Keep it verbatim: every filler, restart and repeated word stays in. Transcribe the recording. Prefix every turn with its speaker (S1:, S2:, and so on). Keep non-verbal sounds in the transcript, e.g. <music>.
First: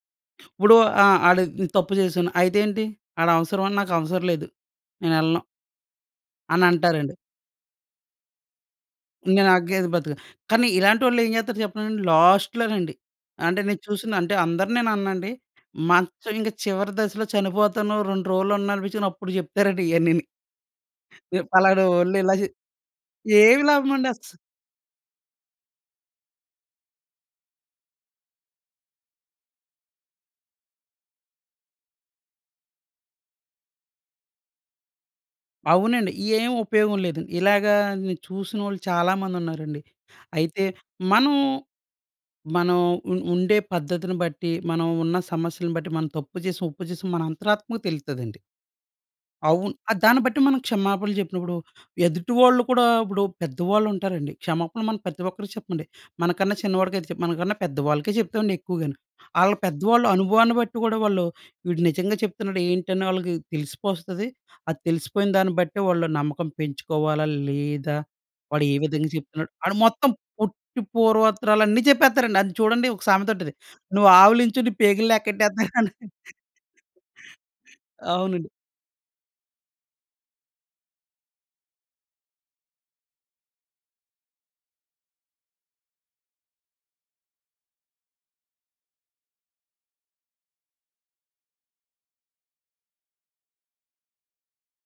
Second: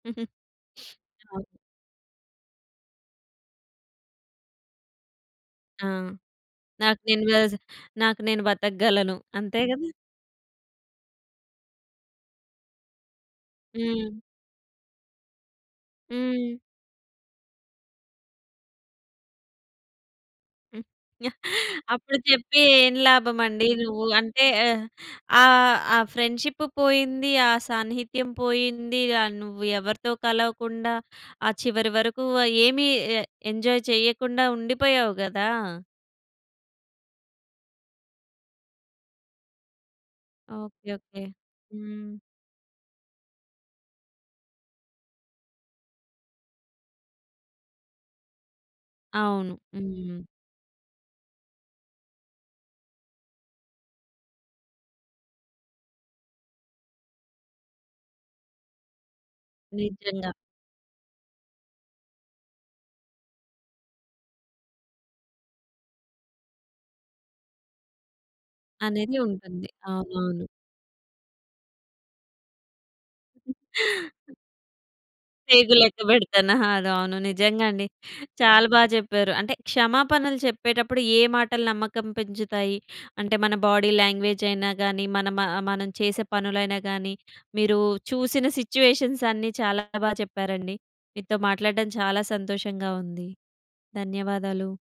S1: <chuckles>
S2: ఇప్పుడు
S1: <sniffs>
S2: ఆ! ఆడు
S1: ఆవును.
S2: తప్పు చేసాను అయితేంటి? ఆడవసరమా, నాకవసరం లేదు. నేనెళ్ళను.
S1: ఆ! నాకు
S2: అనంటారండి.
S1: నేను వేజ్ నాకు నేను బతకగలను.
S2: ఇంగా
S1: అంతే
S2: నాకేది
S1: కదా!
S2: బతుకు. కానీ ఇలాంటోల్లేం జేత్తరు చెప్పనండి లాస్ట్‌లో నండి. అంటే నేను చూసిన,
S1: హ్మ్.
S2: అంటే అందరినేననండి. మంచం
S1: హ్మ్.
S2: చివరి దశలో చనిపోతాను రెండు రోజులన్ననిపిచ్చినప్పుడు జెప్తారండి ఇయన్నిని.
S1: హ్మ్. యాహ్!
S2: ఎప్
S1: <chuckles> అప్పుడు
S2: పలానోళ్లు ఇలా చే
S1: చెప్పి ఏం
S2: ఏమి
S1: లాభమండి నువ్వు
S2: లాభమండస్
S1: అంటే ఆహ్, ఆ ఆ ఫ్రెండ్‌షిప్పు పోయింది. ఆ సాన్నిహిత్యం పోయిందిగా. య నువ్వు ఎవరితో కలవకుండా, ఆ చివరి వరకు ఏమి ఎ ఎంజాయ్ చెయ్యకుండా ఉండిపోయావు గదా!
S2: అవునండి. ఏం ఉపయోగం లేదండి. ఇలాగ చూసినోళ్ళు చాలా మంది ఉన్నారండి. అయితే,
S1: ఓకే. ఓకే.
S2: మనం
S1: హ్మ్.
S2: మనం ఉ ఉండే పద్ధతిని బట్టి మనం ఉన్న సమస్యలను బట్టి, మనం తప్పు చేసిన, ఒప్పు చేసిన మన అంతరాత్మకు తెలుత్తదండి.
S1: అవును.
S2: అవును. ఆ!
S1: హ్మ్.
S2: దాన్ని బట్టి మనం క్షమాపణలు చెప్పినప్పుడు ఎదుటివాళ్ళు కూడా ఇప్పుడు పెద్దవాళ్ళు ఉంటారండి, క్షమాపణలు మనం ప్రతి ఒక్కరికి చెప్పండి. మనకన్నా చిన్నవాడికై చేప్ మనకన్నా పెద్దవాళ్ళకే చెప్తామండి ఎక్కువగాను. ఆళ్ళ పెద్దవాళ్ళు
S1: నిజంగా.
S2: అనుభవాన్ని బట్టి కూడా వాళ్ళు, వీడు నిజంగా చెప్తున్నాడు ఏంటని వాళ్ళకి తెలిసిపోస్తది. అది తెలిసిపోయిన దాన్ని బట్టే, వాళ్ళు నమ్మకం పెంచుకోవాలా లేదా వాడు ఏ విధంగా
S1: అనేది
S2: చెప్తున్నాడు.
S1: ఉంటుంది.
S2: వాడు మొత్తం
S1: అవునవును.
S2: పొట్టి పూర్వత్తరాలన్ని చెప్పేత్తరండి. అది చూడండి ఒక సామెత ఉంటది, నువ్వు
S1: <chuckles>
S2: ఆవిలించు నీ పేగులు
S1: పేగులు
S2: లేక్కెట్టేతను. <chuckles>
S1: లెక్కపెడతాన్న. ఆ! అవును నిజంగా అండి.
S2: అవునండి.
S1: చాలా బాగా చెప్పారు. అంటే, క్షమ‌పనలు చెప్పేటప్పుడు ఏ మాటలు నమ్మకం పెంచుతాయి, అంటే మన బాడీ లాంగ్వేజయినా గాని, మనం మ చేసే పనులైనా గాని, మీరు చూసిన సిట్యుయేషన్సన్నీ చాలా బాగా చెప్పారండి. మీతో మాట్లాడటం చాలా సంతోషంగా ఉంది. ధన్యవాదాలు.